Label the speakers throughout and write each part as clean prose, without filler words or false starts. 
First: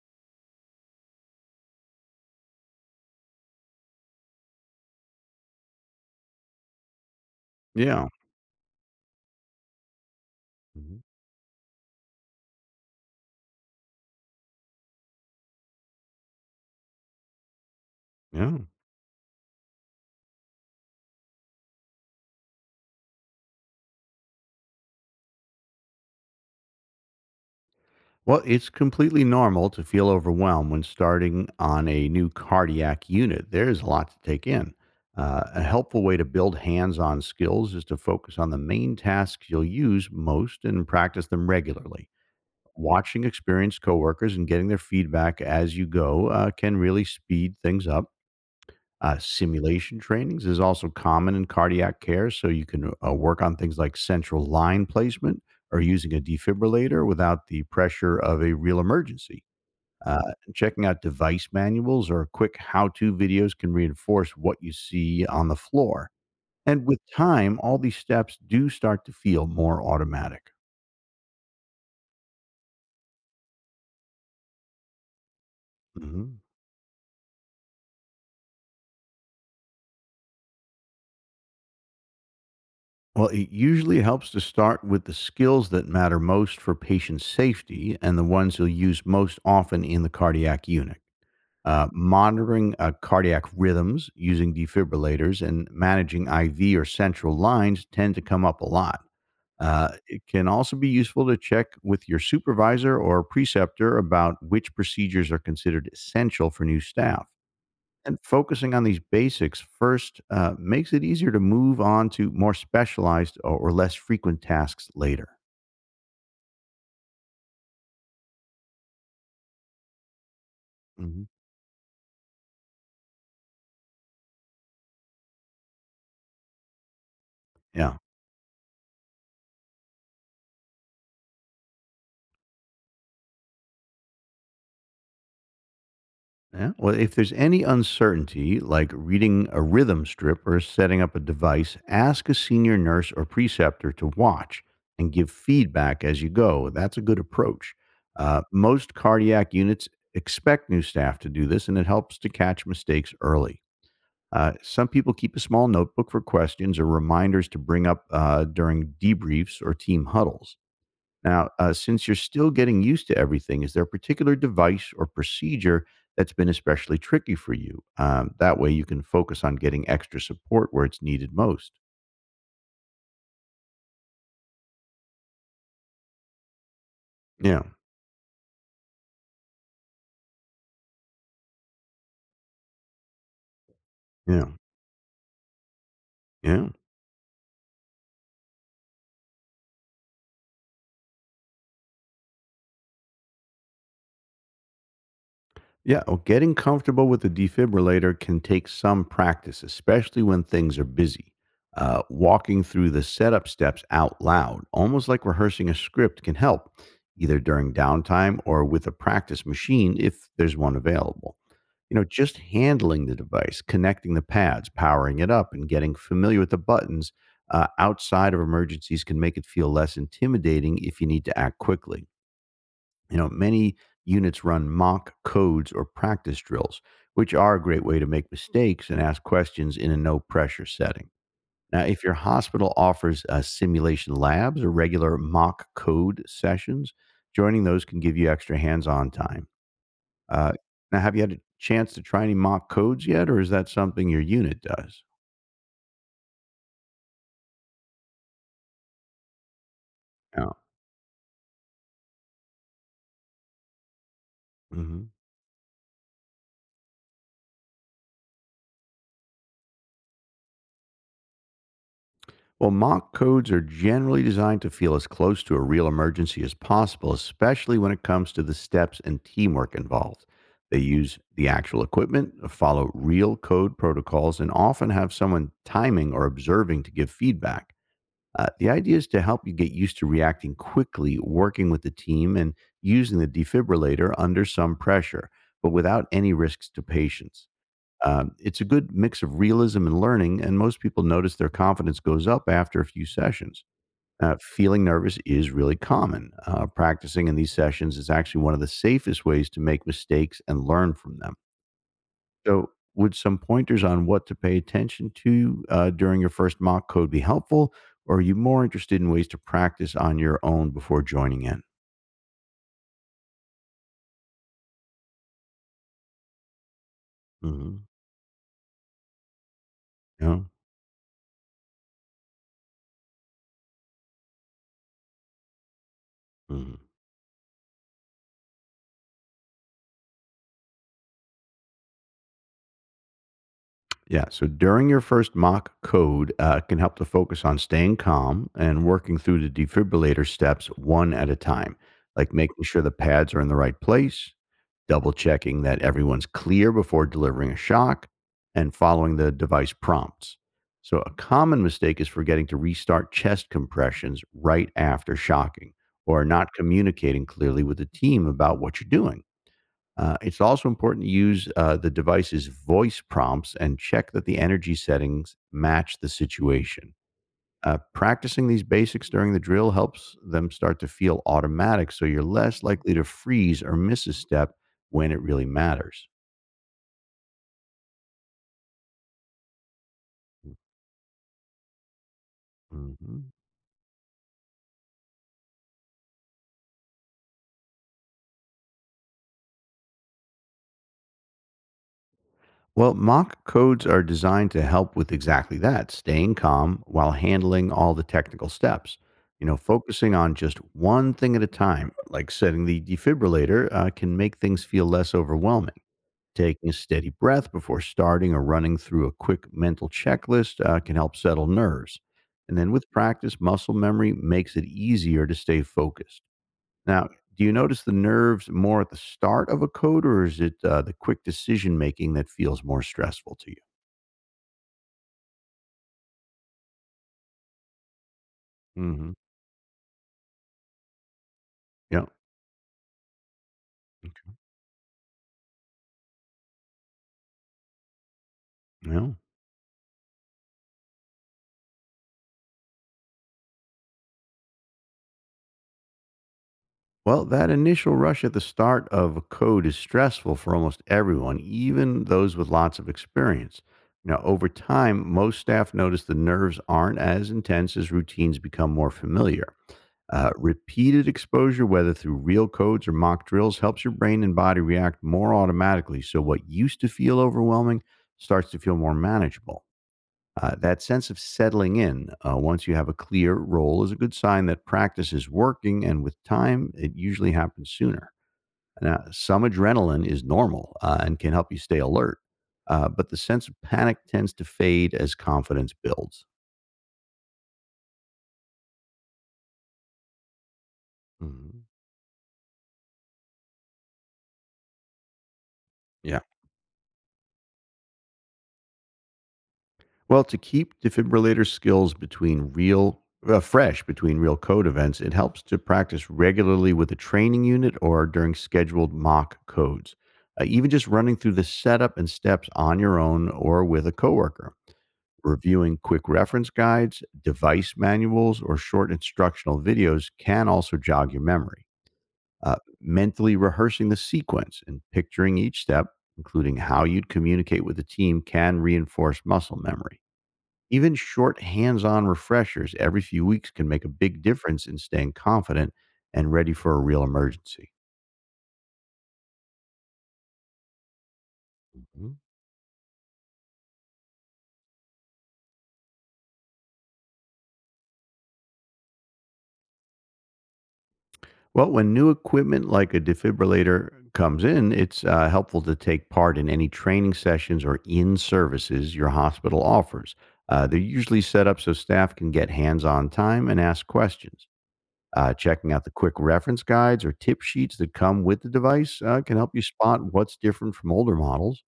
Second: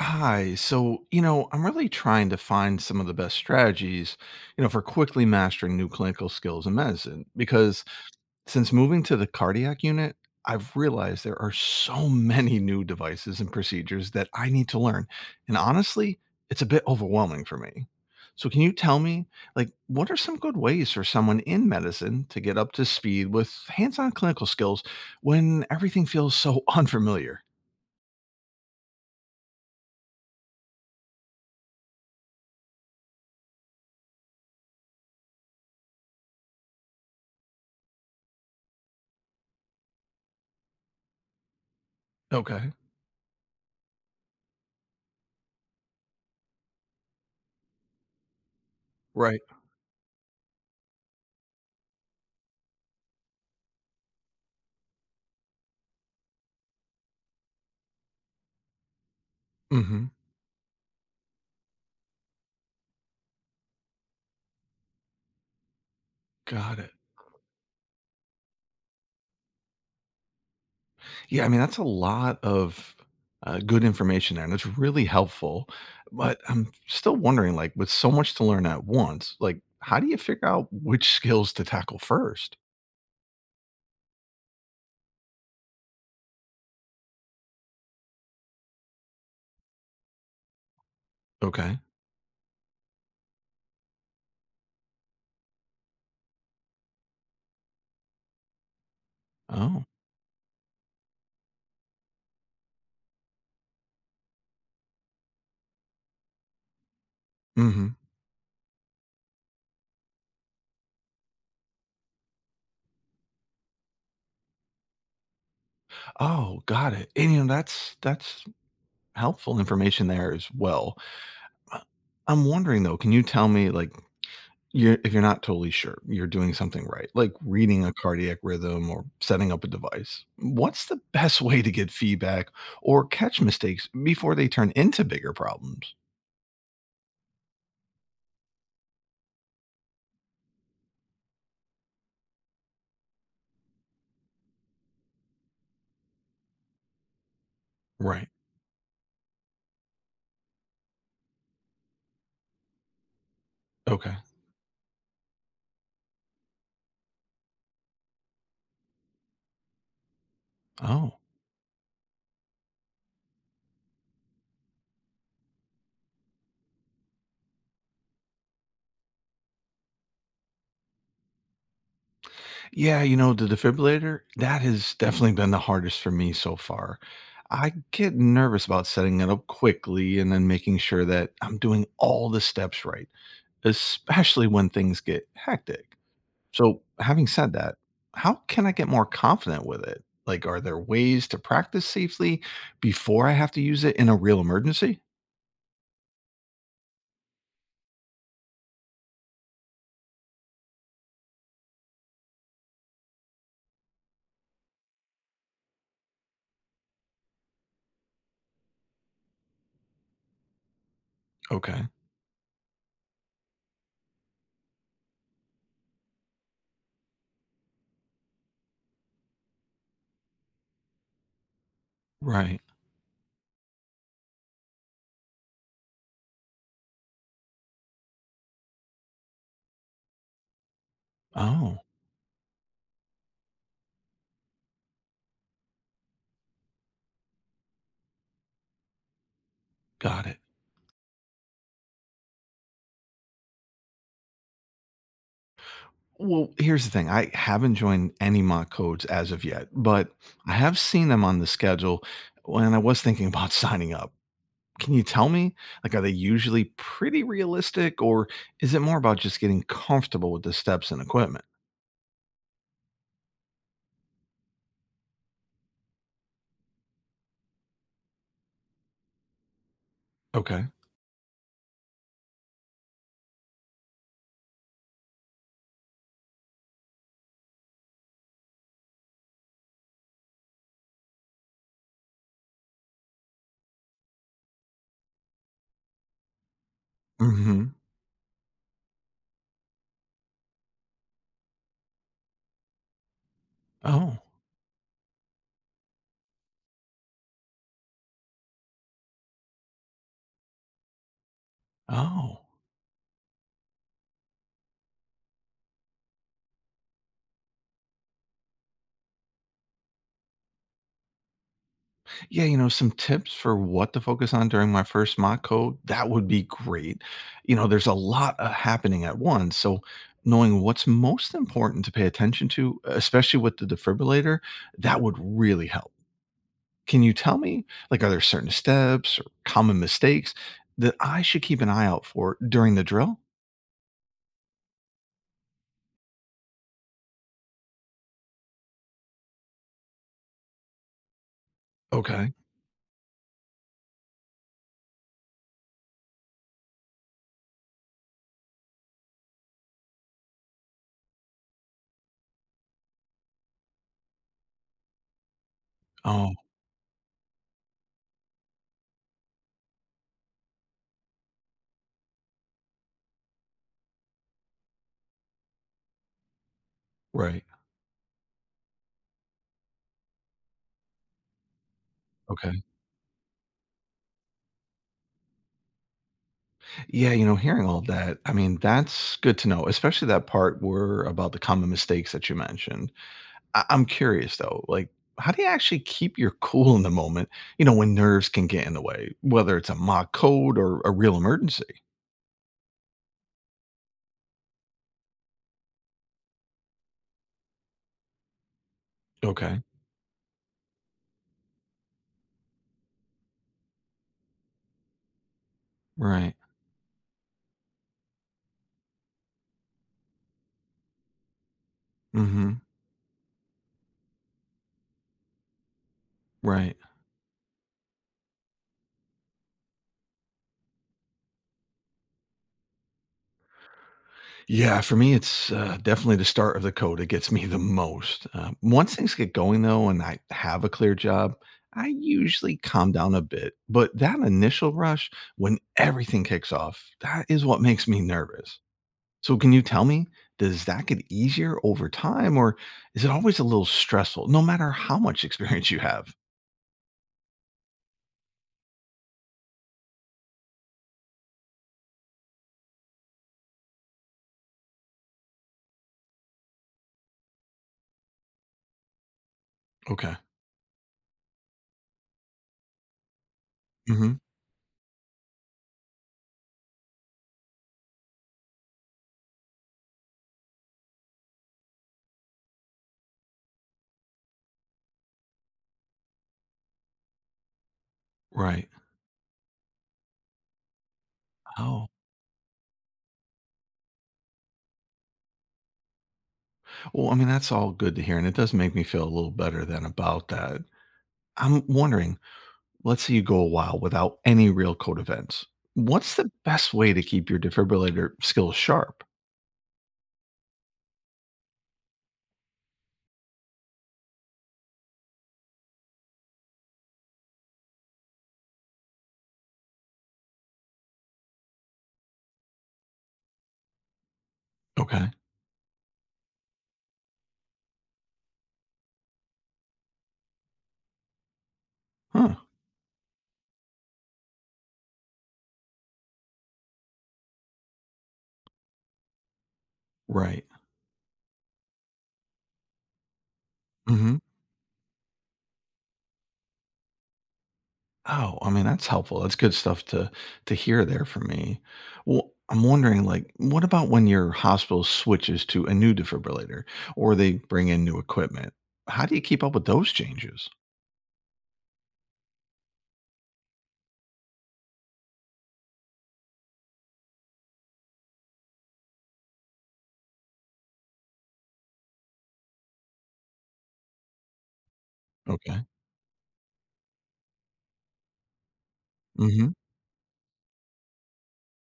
Speaker 1: Hi. I'm really trying to find some of the best strategies, for quickly mastering new clinical skills in medicine. Because
Speaker 2: Yeah.
Speaker 1: since moving to the cardiac unit, I've
Speaker 2: Mhm.
Speaker 1: realized there are so many new devices and procedures that I need to learn. And honestly, it's a bit overwhelming for me. So, can
Speaker 2: Yeah.
Speaker 1: you tell me, like, what are some good ways for someone in medicine to get up to speed with hands on clinical skills when everything feels so unfamiliar?
Speaker 2: Well, it's completely normal to feel overwhelmed when starting on a new cardiac unit. There's a lot to take in. A helpful way to build hands on skills is to focus on the main tasks you'll use most and practice them regularly.
Speaker 1: Okay.
Speaker 2: Watching experienced coworkers and getting their feedback as you go can really speed things up.
Speaker 1: Right.
Speaker 2: Simulation trainings is also common in cardiac care, so you can work on things like central line placement or using a defibrillator without the pressure of a real emergency.
Speaker 1: Mm hmm.
Speaker 2: Checking out device manuals or quick how to videos can reinforce what you see on the floor.
Speaker 1: Got
Speaker 2: And
Speaker 1: it.
Speaker 2: with time, all these steps do start to feel more automatic.
Speaker 1: Yeah, I mean, that's a lot of good information there, and it's really helpful. But
Speaker 2: Mhm.
Speaker 1: I'm still wondering, like, with so much to learn at once, like, how do you figure out which skills to tackle first?
Speaker 2: Well, it usually helps to start with the skills that matter most for patient safety and the ones you'll use most often in the cardiac unit.
Speaker 1: Okay.
Speaker 2: Monitoring cardiac rhythms using defibrillators and managing IV or central lines tend to come up a lot.
Speaker 1: Oh.
Speaker 2: It can also be useful to check with your supervisor or preceptor about which procedures are considered essential for new staff.
Speaker 1: Hmm.
Speaker 2: And focusing on these basics first makes it easier to move on to more specialized or less frequent tasks later.
Speaker 1: Oh, got it. And you know, that's helpful information there as well.
Speaker 2: hmm
Speaker 1: Uh, I'm wondering though, can you tell me like You're if you're not totally sure, you're doing something right, like reading a
Speaker 2: Yeah.
Speaker 1: cardiac rhythm or setting up a device. What's the best way to get feedback or catch mistakes before they turn into bigger problems?
Speaker 2: Yeah. Well, if there's any uncertainty, like reading a rhythm strip or setting up a device, ask a senior nurse or preceptor to watch and give feedback as you go. That's a good approach.
Speaker 1: Right.
Speaker 2: Most cardiac units expect new staff to do this, and it helps to catch mistakes early.
Speaker 1: Okay.
Speaker 2: Some people keep a small notebook for questions or reminders to bring up during debriefs or team huddles.
Speaker 1: Oh.
Speaker 2: Now, since you're still getting used to everything, is there a particular device or procedure that's been especially tricky for you? That way you can focus on getting extra support where it's needed most.
Speaker 1: Yeah, the defibrillator, that has definitely been the hardest for me so far.
Speaker 2: Yeah.
Speaker 1: I get nervous about setting it up quickly and then making sure that I'm doing all the steps right, especially
Speaker 2: Yeah.
Speaker 1: when things get hectic.
Speaker 2: Yeah.
Speaker 1: So, having said that, how can I get more confident with it? Like, are there ways to practice safely before I have to use it in a real emergency?
Speaker 2: Yeah, well, getting comfortable with the defibrillator can take some practice, especially when things are busy. Walking through the setup steps out loud, almost like rehearsing a script, can help, either during downtime or with a practice machine if there's one available.
Speaker 1: Okay.
Speaker 2: You know, just handling the device, connecting the pads, powering it up, and getting familiar with the buttons outside of emergencies can make it feel less intimidating if you need to act quickly.
Speaker 1: Right.
Speaker 2: You know, many units run mock codes or practice drills, which are a great way to make mistakes and ask questions in a no pressure setting.
Speaker 1: Oh,
Speaker 2: Now, if your hospital offers simulation labs or regular mock code sessions, joining those can give you extra hands on time.
Speaker 1: got it.
Speaker 2: Uh, now, have you had a chance to try any mock codes yet, or is that something your unit does?
Speaker 1: Well, here's the thing, I haven't joined any mock codes as of yet, but I
Speaker 2: Yeah.
Speaker 1: have seen them on the schedule when I was thinking about signing up. Can
Speaker 2: hmm
Speaker 1: you tell me, like, are they usually pretty realistic or is it more about just getting comfortable with the steps and equipment?
Speaker 2: Well, mock codes are generally designed to feel as close to a real emergency as possible, especially when it comes to the steps and teamwork involved.
Speaker 1: Okay.
Speaker 2: They use the actual equipment, follow real code protocols, and often have someone timing or observing to give feedback. The idea is to help you get used to reacting quickly, working with the team, and using the defibrillator under some pressure, but without any risks to
Speaker 1: Mm
Speaker 2: patients.
Speaker 1: hmm.
Speaker 2: It's a good mix of realism and learning, and most people notice their confidence goes up after a few sessions.
Speaker 1: Oh,
Speaker 2: Feeling nervous is really common. Practicing in these sessions is actually one of the safest ways to make mistakes and learn from them.
Speaker 1: oh.
Speaker 2: So, would some pointers on what to pay attention to during your first mock code be helpful, or are you more interested in ways to practice on your own before joining in?
Speaker 1: Yeah, some tips for what to focus on during my first mock code, that would be great.
Speaker 2: hmm
Speaker 1: There's a lot happening at once. So,
Speaker 2: Yeah.
Speaker 1: knowing what's most important to pay attention to, especially with the defibrillator, that would really help.
Speaker 2: Mhm.
Speaker 1: Can you tell me, like, are there certain steps or common mistakes that I should keep an eye out for during the drill?
Speaker 2: Yeah. So during your first mock code can help to focus on staying calm and working through the defibrillator steps one at a time,
Speaker 1: Okay.
Speaker 2: like making sure the pads are in the right place, double checking that everyone's clear before delivering a shock, and following the device prompts. So a common mistake is forgetting to restart chest compressions right after shocking or
Speaker 1: Oh,
Speaker 2: not communicating clearly with the team about what you're doing. It's also important to use the device's voice prompts and check that the energy settings match the situation.
Speaker 1: right.
Speaker 2: Practicing these basics during the drill helps them start to feel automatic, so you're
Speaker 1: Okay.
Speaker 2: less likely to freeze or miss a step when it really matters.
Speaker 1: Yeah, hearing all that, I mean, that's good to know, especially that part where about the common mistakes that you mentioned.
Speaker 2: Mhm.
Speaker 1: I'm curious though, like, how do you actually keep your cool in the moment, when nerves can get in the way, whether it's a mock code or a real emergency?
Speaker 2: Well, mock codes are designed to help with exactly that staying calm while handling all the technical steps. You know,
Speaker 1: Okay.
Speaker 2: focusing on just one thing at a time, like setting the defibrillator, can make things feel less overwhelming.
Speaker 1: Right.
Speaker 2: Taking a steady breath before starting or running through a quick mental checklist can help settle nerves. And
Speaker 1: Hmm.
Speaker 2: then with practice, muscle memory makes it easier to stay focused.
Speaker 1: Right.
Speaker 2: Now, do you notice the nerves more at the start of a code, or is it the quick decision making that feels more stressful to you?
Speaker 1: Yeah. For me, it's definitely the start of the code. It gets me the most. Once
Speaker 2: hmm
Speaker 1: things get going though, and I have a clear job, I
Speaker 2: Yeah.
Speaker 1: usually calm down a bit. But that initial rush, when everything kicks off, that is what makes me nervous.
Speaker 2: Yeah.
Speaker 1: So can you tell me, does that get easier over time or is it always a little stressful no matter how much experience you have?
Speaker 2: Well, that initial rush at the start of a code is stressful for almost everyone, even those with lots of experience. Now, over time, most staff notice the nerves aren't as intense as routines become more familiar.
Speaker 1: Okay.
Speaker 2: Repeated exposure, whether through real codes or mock drills, helps your
Speaker 1: Hmm.
Speaker 2: brain and body react more automatically. So, what used to feel overwhelming starts to feel more manageable. That sense of settling in, once you have a clear role, is a good sign that practice is working, and with time, it usually happens sooner.
Speaker 1: Right.
Speaker 2: Now, some adrenaline is normal and can help you stay
Speaker 1: Oh,
Speaker 2: alert, but the sense of panic tends to fade as confidence builds.
Speaker 1: well, I mean, that's all good to hear. And it does make me feel a little better than about that.
Speaker 2: Mhm.
Speaker 1: I'm wondering, let's say you go a while without any real code events. What's
Speaker 2: Yeah.
Speaker 1: the best way to keep your defibrillator skills sharp?
Speaker 2: Well, to keep defibrillator skills between real fresh between real code events, it helps to practice regularly with a training unit or during scheduled mock codes. Even just running through the setup and steps on your own or with a coworker,
Speaker 1: Okay.
Speaker 2: reviewing quick reference guides, device manuals, or short instructional videos can also jog your memory.
Speaker 1: Huh.
Speaker 2: Mentally rehearsing the sequence and picturing each step, including how you'd communicate with the team, can reinforce muscle memory.
Speaker 1: Right.
Speaker 2: Even short hands-on refreshers every few weeks can make a big difference in staying confident and ready for a real emergency.
Speaker 1: Oh, I mean, that's helpful. That's good stuff to hear there from me.
Speaker 2: Mhm.
Speaker 1: Well, I'm wondering, like, what about when your hospital switches to a new defibrillator or they bring in new equipment? How do you keep up with those changes?
Speaker 2: Well, when new equipment like a defibrillator comes in, it's helpful to take part in any training sessions or in services your hospital offers. They're usually set up so staff can get hands on time and ask questions.
Speaker 1: Okay.
Speaker 2: Checking out the quick reference guides or tip sheets that come with the device can
Speaker 1: Mm-hmm.
Speaker 2: help you spot what's different from older models.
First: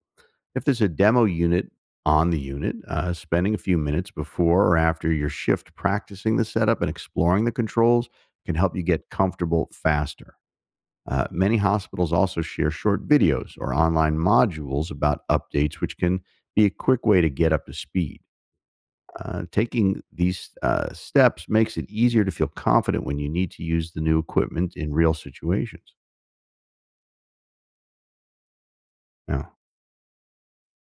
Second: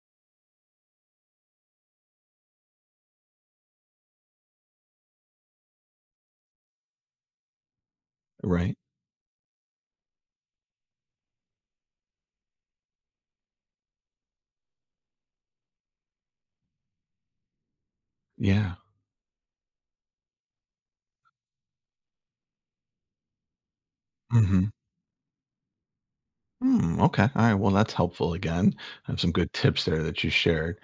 Speaker 2: If there's a demo unit on the unit, spending a few minutes before or after your shift practicing the setup and exploring the controls can help
Speaker 1: Right.
Speaker 2: you get comfortable faster. Many hospitals also share short videos or online modules about updates, which can be a quick way to get up to speed.
Speaker 1: Yeah.
Speaker 2: Taking these steps makes it easier to feel confident when you need to use the new
Speaker 1: Mm-hmm.
Speaker 2: equipment in real situations.
Speaker 1: Hmm, okay. All right. Well, that's helpful again. I have some
Speaker 2: Yeah.
Speaker 1: good tips there that you shared.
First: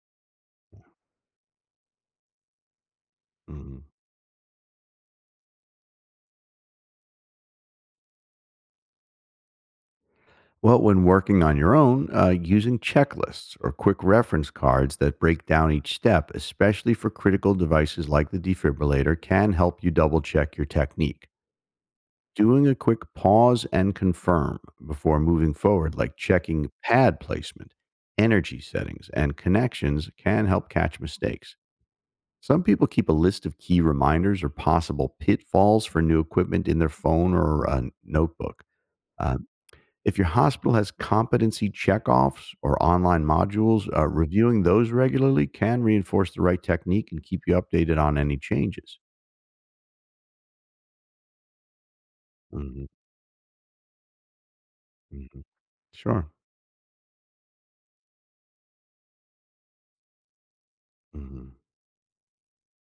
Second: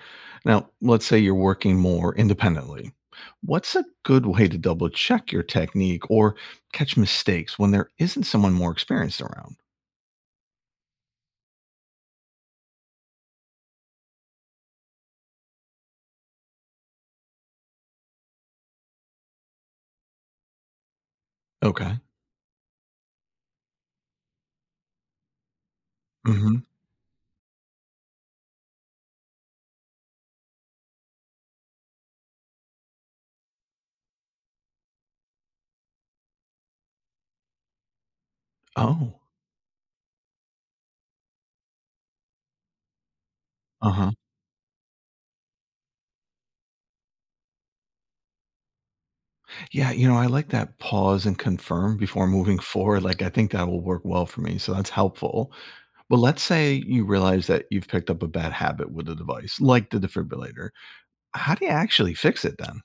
Speaker 1: Now, let's say you're working more independently. What's
Speaker 2: Mhm.
Speaker 1: a good way to double check your technique or catch mistakes when there isn't someone more experienced around?
Speaker 2: Well, when working on your own, using checklists or quick reference cards that break down each step, especially for critical devices like the defibrillator, can help you double check your technique.
Speaker 1: Okay.
Speaker 2: Doing a quick pause and confirm before moving forward, like
Speaker 1: Mhm.
Speaker 2: checking pad placement, energy settings, and connections, can help catch mistakes. Some people keep a list of key reminders or possible pitfalls for new equipment in their phone or a notebook.
Speaker 1: Oh,
Speaker 2: Uh, if your hospital has competency checkoffs or online modules,
Speaker 1: uh-huh.
Speaker 2: reviewing those regularly can reinforce the right technique and keep you updated on any changes.
Speaker 1: Yeah, I like that pause and confirm before moving
Speaker 2: hmm
Speaker 1: forward, like, I think that will work well for me, so that's
Speaker 2: hmm
Speaker 1: helpful. But
Speaker 2: Sure.
Speaker 1: let's say you realize that you've picked up a bad habit with the device, like the defibrillator. How
Speaker 2: hmm
Speaker 1: do you actually fix it then?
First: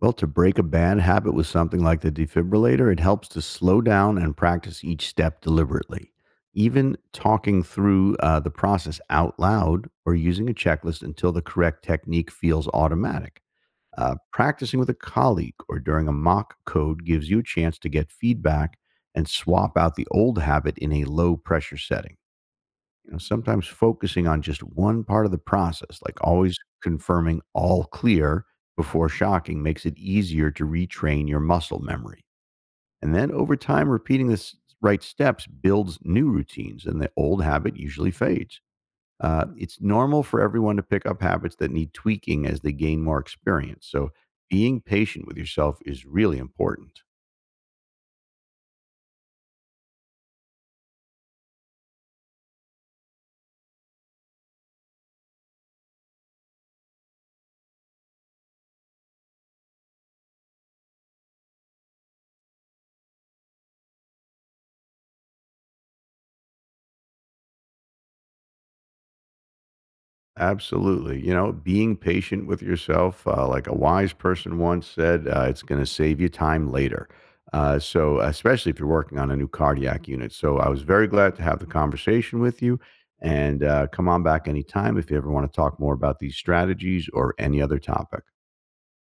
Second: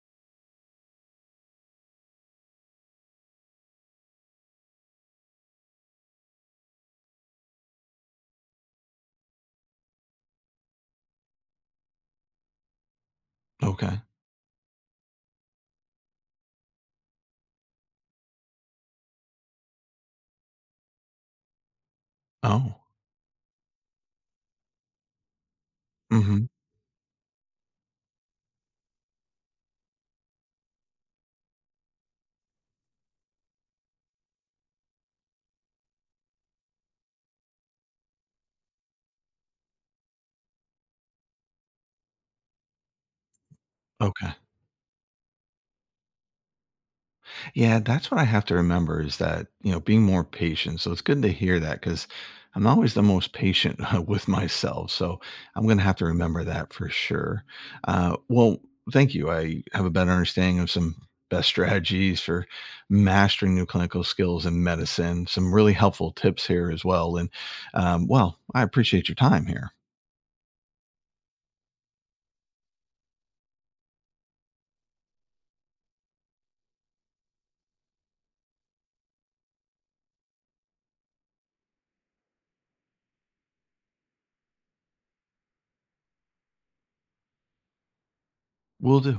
Speaker 2: Well, to break a bad habit with something like the defibrillator, it helps to slow down and practice each step deliberately. Even talking through the process out loud or using a checklist until the correct technique feels automatic.
Speaker 1: Okay.
Speaker 2: Practicing with a colleague or during a mock code gives you a chance to get feedback and swap out the old habit in a low pressure setting.
Speaker 1: Oh.
Speaker 2: You know, sometimes focusing on just one part of the process, like
Speaker 1: Mhm.
Speaker 2: always confirming all clear before shocking, makes it easier to retrain your muscle memory. And then over time, repeating the right steps builds new routines, and the old habit usually fades. It's normal for everyone to pick up habits that need tweaking as they gain more experience. So,
Speaker 1: Okay.
Speaker 2: being patient with yourself is really important.
Speaker 1: Yeah, that's what I have to remember is that, being more patient. So it's good to hear that because I'm not always the most patient with myself. So I'm going to have to remember that for sure. Well, thank you. I have a better understanding of some best strategies for mastering new clinical skills in medicine, some really helpful tips here as well. Well, I appreciate your time here.
Speaker 2: Absolutely. You know, being patient with yourself, like a wise person once said, it's going to save you time later. So, especially if you're working on a new cardiac unit. So, I was very glad to have the conversation with you. And come on back anytime if you ever want to talk more about these strategies or any other topic.
Speaker 1: Will do.